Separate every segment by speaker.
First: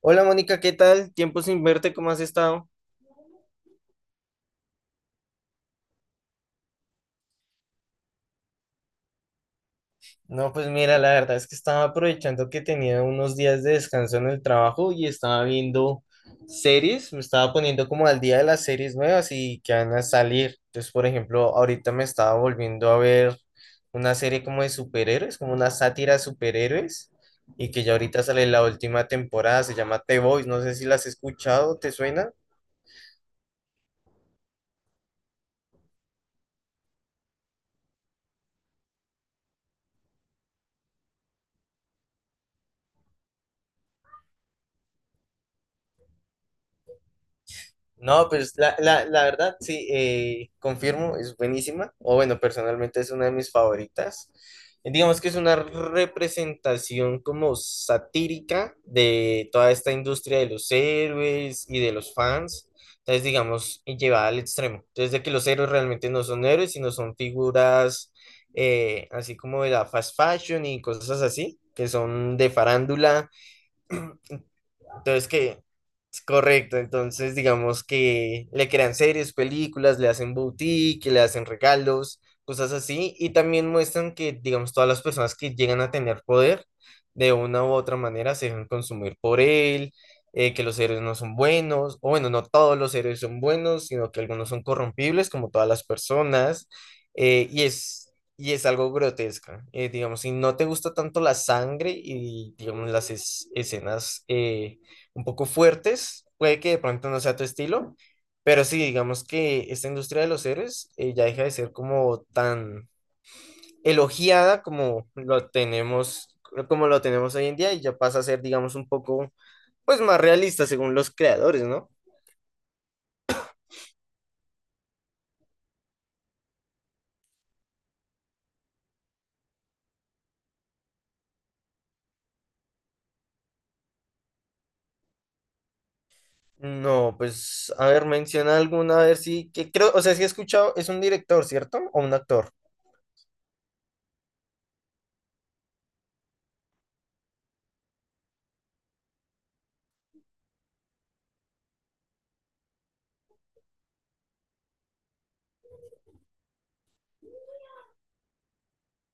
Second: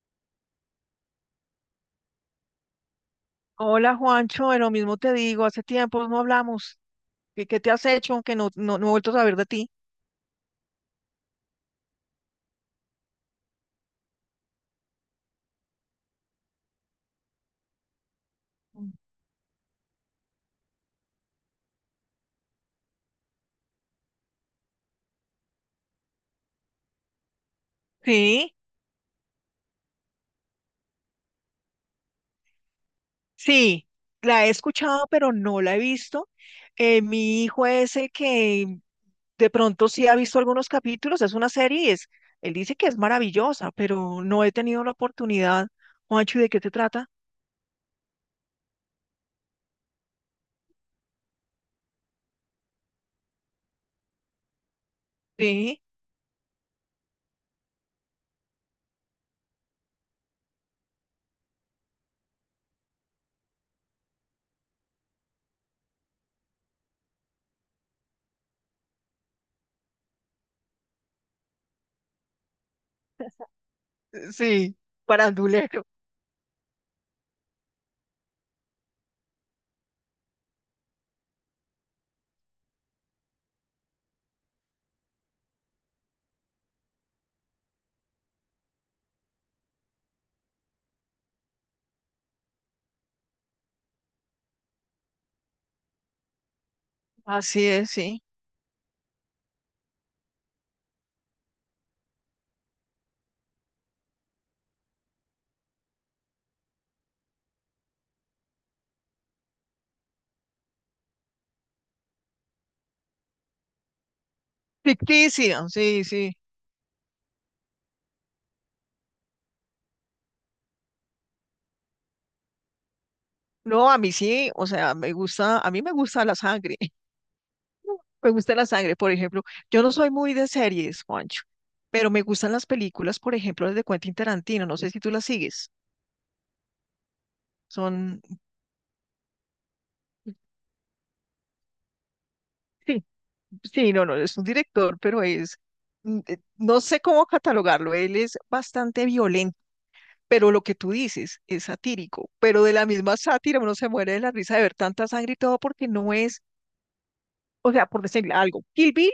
Speaker 1: Hola Mónica, ¿qué tal? Tiempo sin verte, ¿cómo has estado?
Speaker 2: Hola Juancho, de lo mismo te digo, hace tiempo no hablamos. ¿Qué, qué te has hecho? Aunque no, no, no he vuelto a saber de ti.
Speaker 1: No, pues mira, la verdad es que estaba aprovechando que tenía unos días de descanso en el trabajo y estaba viendo series, me estaba poniendo como al día de las series nuevas y que van a salir. Entonces, por ejemplo, ahorita me estaba volviendo a ver una serie como de superhéroes, como una sátira de superhéroes y que ya ahorita sale
Speaker 2: Sí,
Speaker 1: la última temporada, se llama The Boys, no sé si la has escuchado, ¿te suena?
Speaker 2: sí, la he escuchado, pero no la he visto. Mi hijo es el que de pronto sí ha visto algunos capítulos, es una serie, él dice que es maravillosa, pero no he tenido la oportunidad. Juancho, ¿y de qué te trata?
Speaker 1: No, pues la verdad, sí, confirmo, es buenísima, o bueno, personalmente es una de mis favoritas. Digamos que es una
Speaker 2: Sí,
Speaker 1: representación como satírica de toda esta industria de los héroes y de los fans. Entonces, digamos, y llevada al extremo. Entonces, de que los héroes realmente no son héroes, sino son figuras, así como de la fast fashion y cosas así, que son de farándula,
Speaker 2: sí,
Speaker 1: entonces, que
Speaker 2: parandulero.
Speaker 1: es correcto. Entonces, digamos que le crean series, películas, le hacen boutique, le hacen regalos, cosas así. Y también muestran que, digamos, todas las personas que llegan a tener poder, de una u otra manera, se dejan consumir por él, que los héroes no son buenos, o bueno, no todos los héroes son buenos, sino que algunos son corrompibles, como todas las personas. Y
Speaker 2: Así es,
Speaker 1: es.
Speaker 2: sí.
Speaker 1: Y es algo grotesca, digamos, si no te gusta tanto la sangre y, digamos, las escenas, un poco fuertes, puede que de pronto no sea tu estilo, pero sí, digamos que esta industria de los héroes, ya deja de ser como tan elogiada
Speaker 2: Ficticia, sí, sí.
Speaker 1: como lo tenemos hoy en día y ya pasa a ser, digamos, un poco, pues, más realista según los creadores, ¿no?
Speaker 2: No, a mí sí, o sea, me gusta, a mí me gusta la sangre. Me gusta la sangre, por ejemplo. Yo no soy muy de series, Juancho, pero me gustan las películas, por ejemplo, las de Quentin Tarantino. No sé si tú las sigues.
Speaker 1: No, pues, a ver,
Speaker 2: Son,
Speaker 1: menciona alguna, a ver si, que creo, o sea, si he escuchado, es un director, ¿cierto? O un actor.
Speaker 2: sí, sí, no, no, es un director, pero no sé cómo catalogarlo. Él es bastante violento, pero lo que tú dices es satírico. Pero de la misma sátira uno se muere de la risa de ver tanta sangre y todo porque no es, o sea, por decirle algo. Kill Bill,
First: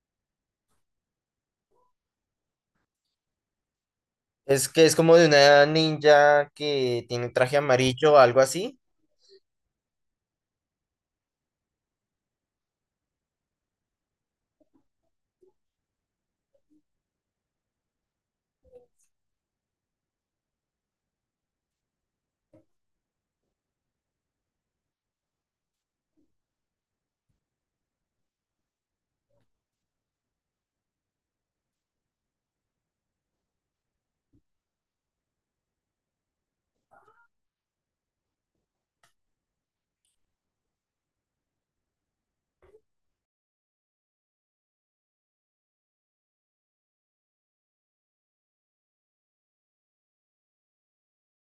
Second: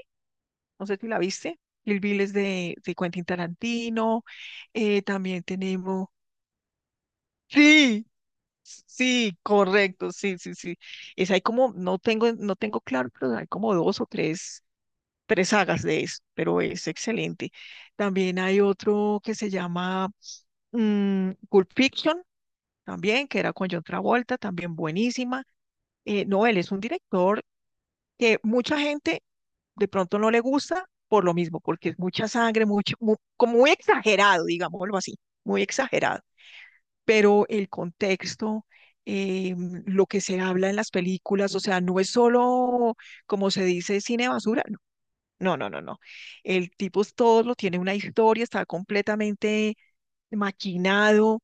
Speaker 2: no sé si la viste. Kill Bill es de Quentin Tarantino.
Speaker 1: Es que es como de
Speaker 2: También
Speaker 1: una
Speaker 2: tenemos...
Speaker 1: ninja que tiene traje
Speaker 2: Sí,
Speaker 1: amarillo o algo así.
Speaker 2: sí, correcto, sí, sí, sí. Es hay como, no tengo, no tengo claro, pero hay como dos o tres, tres sagas de eso, pero es excelente. También hay otro que se llama Pulp Fiction, también, que era con John Travolta, también buenísima. No, él es un director que mucha gente de pronto no le gusta por lo mismo, porque es mucha sangre, como muy exagerado, digámoslo así, muy exagerado, pero el contexto, eh, lo que se habla en las películas, o sea, no es solo, como se dice, cine basura, no, no, no, no, no. El tipo es todo, lo tiene una historia, está completamente maquinado.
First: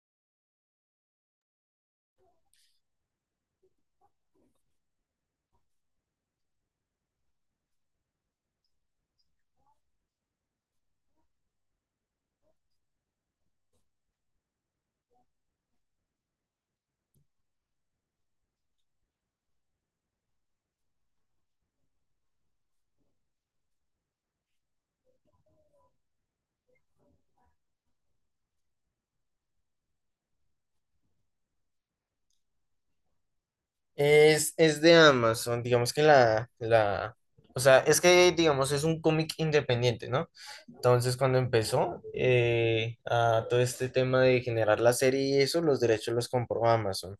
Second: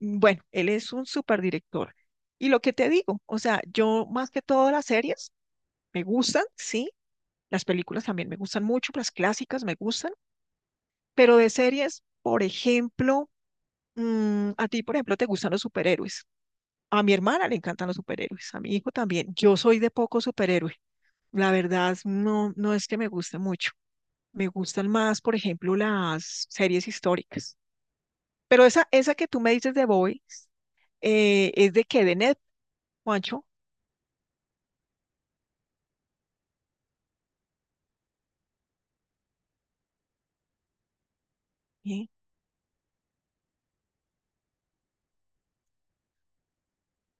Speaker 2: Bueno, él es un superdirector. Y lo que te digo, o sea, yo más que todas las series me gustan, sí, las películas también me gustan mucho, las clásicas me gustan, pero de series, por ejemplo, a ti, por ejemplo, te gustan los superhéroes. A mi hermana le encantan los superhéroes, a mi hijo también. Yo soy de poco superhéroe. La verdad, no, no es que me guste mucho. Me gustan más, por ejemplo, las series históricas. Pero esa que tú me dices de Boys, es de que de Net, Juancho.
Speaker 1: Es de Amazon, digamos que o sea, es que digamos es un cómic independiente, ¿no? Entonces, cuando empezó,
Speaker 2: Sí.
Speaker 1: a todo este tema de generar la serie y eso, los derechos los compró Amazon.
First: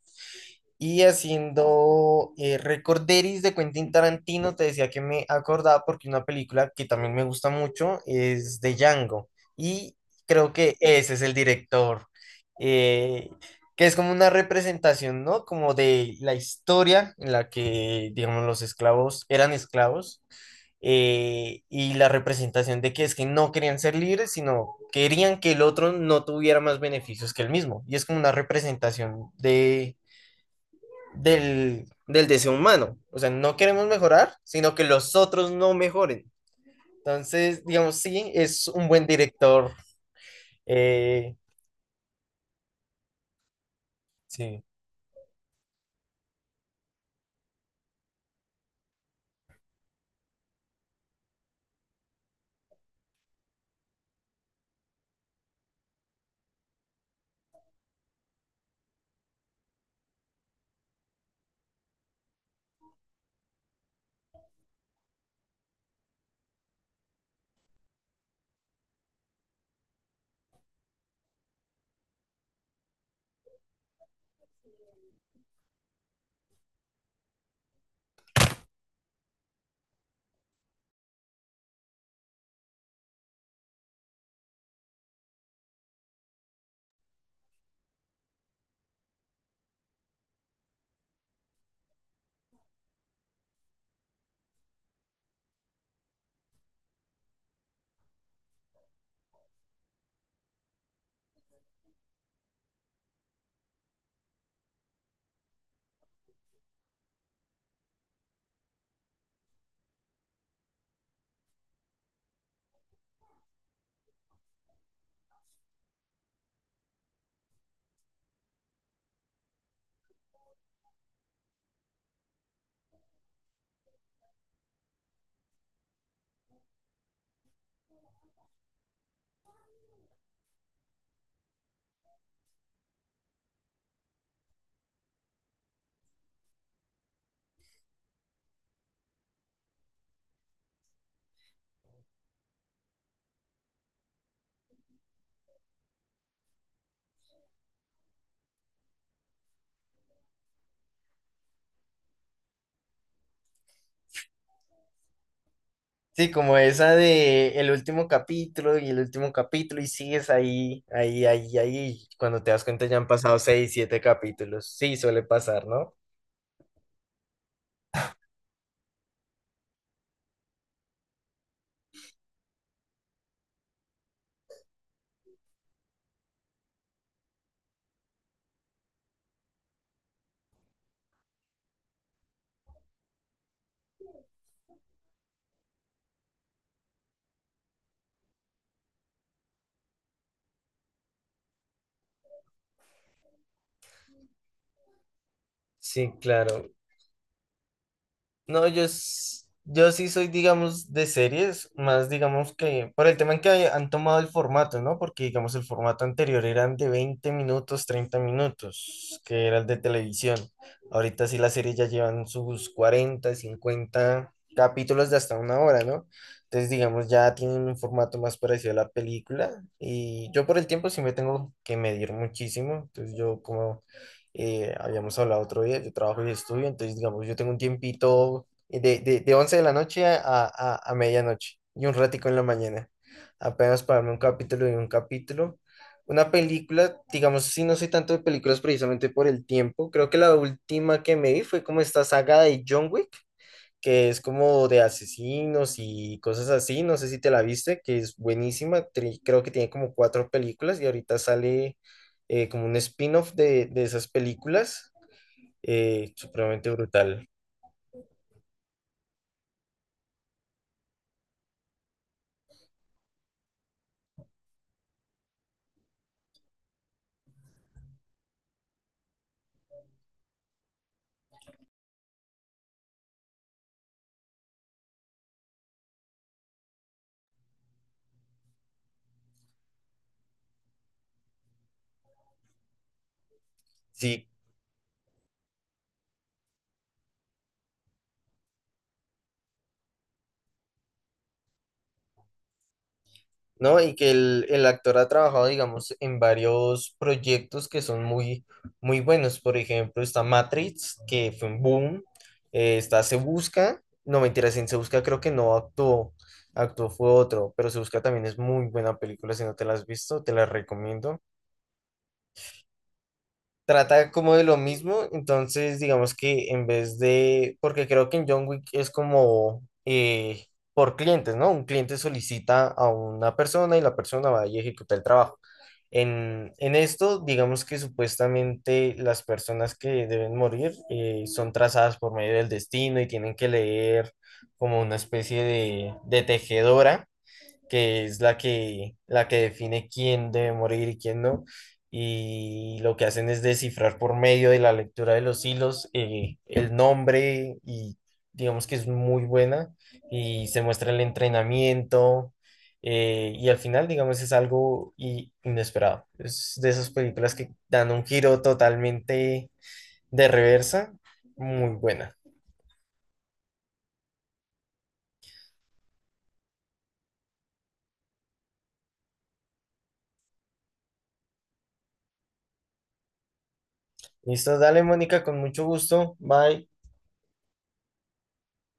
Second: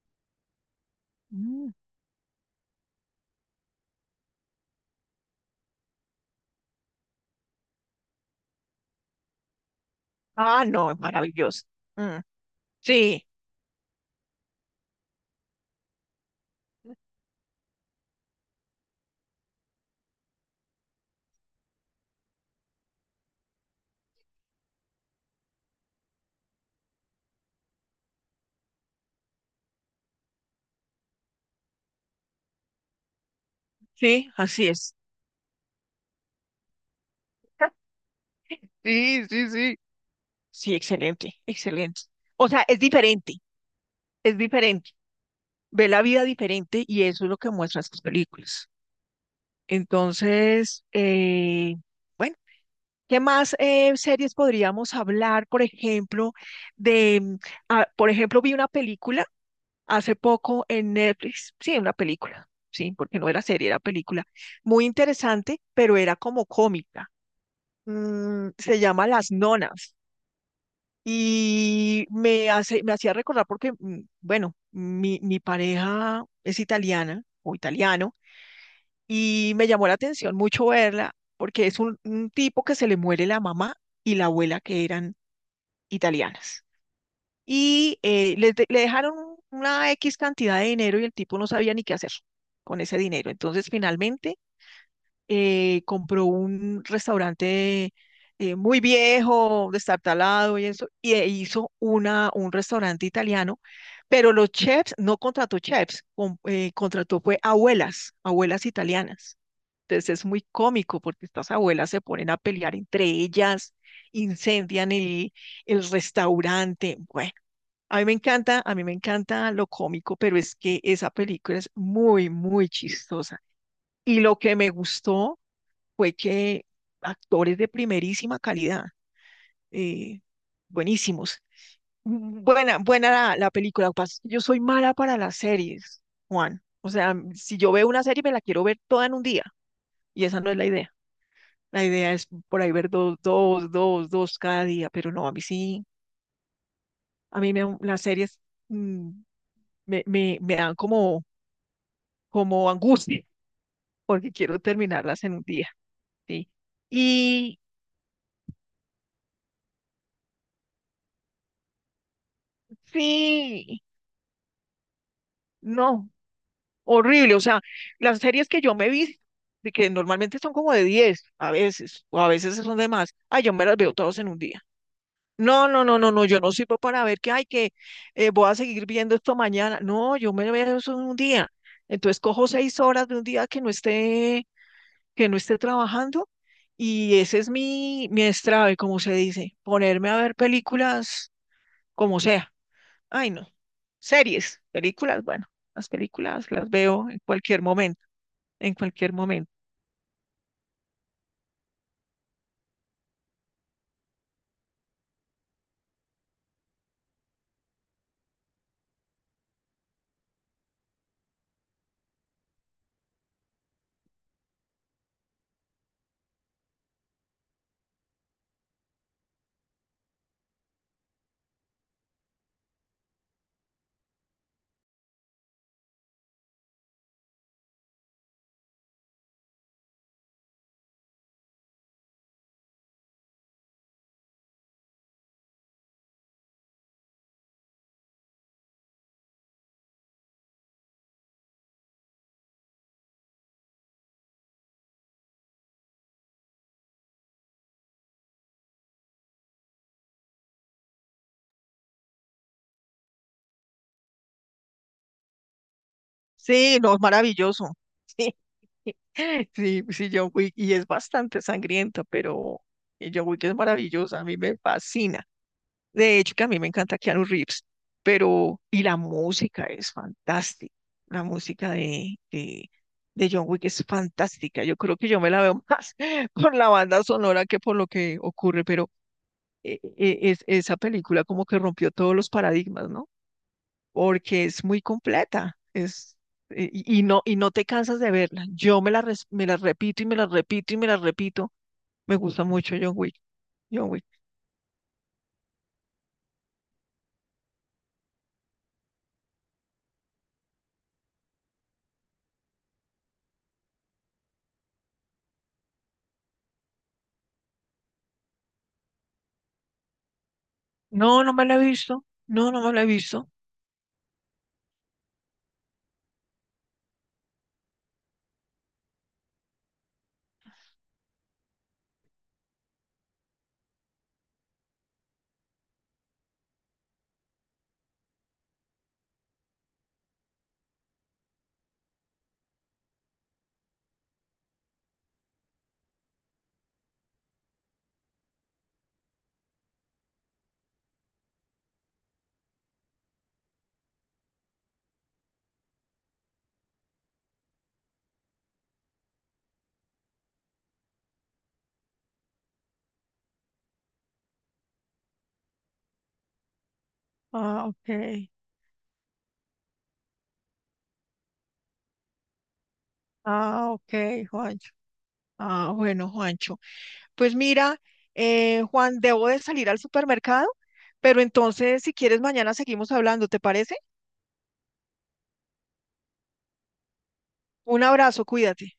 Speaker 1: Y
Speaker 2: Mm.
Speaker 1: haciendo, Recorderis de Quentin Tarantino, te decía que me acordaba porque una película que también me gusta mucho es de Django. Y creo
Speaker 2: Ah,
Speaker 1: que
Speaker 2: no, es
Speaker 1: ese es el
Speaker 2: maravilloso.
Speaker 1: director,
Speaker 2: Mm. Sí,
Speaker 1: eh, que es como una representación, ¿no? Como de la historia en la que, digamos, los esclavos eran esclavos, y la representación de que es que no querían ser libres, sino querían que el otro no tuviera más beneficios que el mismo. Y es como una representación del deseo humano. O sea, no queremos
Speaker 2: sí,
Speaker 1: mejorar,
Speaker 2: así
Speaker 1: sino que
Speaker 2: es.
Speaker 1: los otros no mejoren. Entonces, digamos, sí, es un buen
Speaker 2: Sí, sí,
Speaker 1: director.
Speaker 2: sí. Sí, excelente,
Speaker 1: eh,
Speaker 2: excelente. O sea, es diferente, es
Speaker 1: sí.
Speaker 2: diferente. Ve la vida diferente y eso es lo que muestran sus películas. Entonces, bueno, ¿qué más series podríamos hablar? Por ejemplo, de, mm, ah, por ejemplo, vi una película hace poco en Netflix, sí, una película, sí, porque no era serie, era película, muy interesante, pero era como cómica. Se llama Las Nonas y me hace, me hacía recordar porque, bueno, mi pareja es italiana o italiano. Y me llamó la atención mucho verla porque es un tipo que se le muere la mamá y la abuela que eran italianas. Y le dejaron una X cantidad de dinero y el tipo no sabía ni qué hacer con ese dinero. Entonces, finalmente compró un restaurante muy viejo, destartalado y eso, y e hizo un restaurante italiano, pero los chefs, no contrató chefs, contrató fue abuelas, abuelas italianas. Entonces es muy cómico porque estas abuelas se ponen a pelear entre ellas, incendian el restaurante. Bueno, a mí me encanta, a mí me encanta lo cómico, pero es que esa película es muy, muy chistosa. Y lo que me gustó fue que actores de primerísima calidad, eh, buenísimos. Buena, buena la película. Yo soy mala para las series, Juan. O sea, si yo veo una serie, me la quiero ver toda en un día. Y esa no es la idea. La idea es por ahí ver dos cada día. Pero no, a mí sí, a mí me, las series mm, me dan como, como angustia, porque quiero terminarlas en un día.
Speaker 1: Sí,
Speaker 2: Sí.
Speaker 1: como esa de
Speaker 2: Y
Speaker 1: el último capítulo y el último capítulo y sigues ahí, ahí, ahí, ahí. Cuando te das cuenta ya han pasado seis,
Speaker 2: sí,
Speaker 1: siete capítulos. Sí, suele pasar, ¿no?
Speaker 2: no, horrible. O sea, las series que yo me vi, de que normalmente son como de 10, a veces, o a veces son de más, ay, yo me las veo todas en un día. No, no, no, no, no, yo no sirvo para ver que, ay, que voy a seguir viendo esto mañana. No, yo me veo eso en un día. Entonces cojo 6 horas de un día que no esté trabajando y ese es mi, mi estrave, como se dice, ponerme a ver películas como sea. Ay, no, series, películas, bueno, las
Speaker 1: Sí,
Speaker 2: películas las
Speaker 1: claro.
Speaker 2: veo en cualquier momento
Speaker 1: No,
Speaker 2: en
Speaker 1: yo,
Speaker 2: cualquier
Speaker 1: s-
Speaker 2: momento.
Speaker 1: yo sí soy, digamos, de series, más digamos que por el tema en que han tomado el formato, ¿no? Porque, digamos, el formato anterior eran de 20 minutos, 30 minutos, que era el de televisión. Ahorita sí las series ya llevan sus 40 50 capítulos de hasta una hora, ¿no? Entonces, digamos, ya tienen un formato más parecido a la película. Y yo por el tiempo sí me tengo que medir muchísimo. Entonces, yo como, habíamos hablado otro día, yo trabajo y estudio, entonces digamos, yo tengo un tiempito de 11 de la noche a, medianoche y un ratico en la mañana, apenas para verme un capítulo y un capítulo. Una película, digamos, sí, no soy tanto de películas precisamente por el tiempo, creo que la última que me vi fue como esta saga de John Wick, que es como de asesinos y cosas así. No sé si te la viste, que es buenísima. Creo que tiene como cuatro películas y ahorita sale, como un spin-off de esas películas. Supremamente
Speaker 2: Sí, no, es
Speaker 1: brutal.
Speaker 2: maravilloso. Sí, sí, sí, John Wick, y es bastante sangrienta, pero John Wick es maravillosa, a mí me fascina. De hecho, que a mí me encanta Keanu Reeves, pero, y la música es fantástica, la música de John Wick es fantástica, yo creo que yo me la veo más por la banda sonora que por lo que ocurre, pero es, esa película como que rompió todos los paradigmas, ¿no?
Speaker 1: Sí,
Speaker 2: Porque es muy completa, es, y no te cansas de verla. Yo me la, me la repito y me la repito y me la repito. Me gusta mucho John Wick,
Speaker 1: ¿no?
Speaker 2: John
Speaker 1: Y
Speaker 2: Wick.
Speaker 1: que el actor ha trabajado, digamos, en varios proyectos que son muy, muy buenos. Por ejemplo, está Matrix, que fue un boom. Está Se Busca. No, mentiras, en Se Busca creo que no actuó. Actuó fue otro, pero Se Busca también es muy buena película. Si no te la has visto, te la
Speaker 2: No,
Speaker 1: recomiendo.
Speaker 2: no me la he visto. No, no me la he visto.
Speaker 1: Trata como de lo mismo, entonces digamos que en vez de, porque creo que en John Wick es como, por clientes, ¿no? Un cliente solicita a una persona y la persona va a ejecutar el trabajo. En esto, digamos que supuestamente las personas que deben morir, son trazadas por medio del destino y tienen que leer como una especie de tejedora que es la que define quién debe morir y quién no. Y lo que hacen es descifrar por medio de la lectura de los hilos, el nombre y digamos que es muy buena y se muestra el entrenamiento, y al final digamos es algo inesperado. Es de esas películas que
Speaker 2: Ah, ok.
Speaker 1: dan un giro totalmente de reversa, muy buena.
Speaker 2: Ah, ok, Juancho. Ah, bueno, Juancho. Pues mira, Juan, debo de salir al supermercado, pero entonces si quieres mañana seguimos hablando, ¿te parece?
Speaker 1: Listo, dale Mónica, con mucho gusto. Bye.
Speaker 2: Un abrazo, cuídate.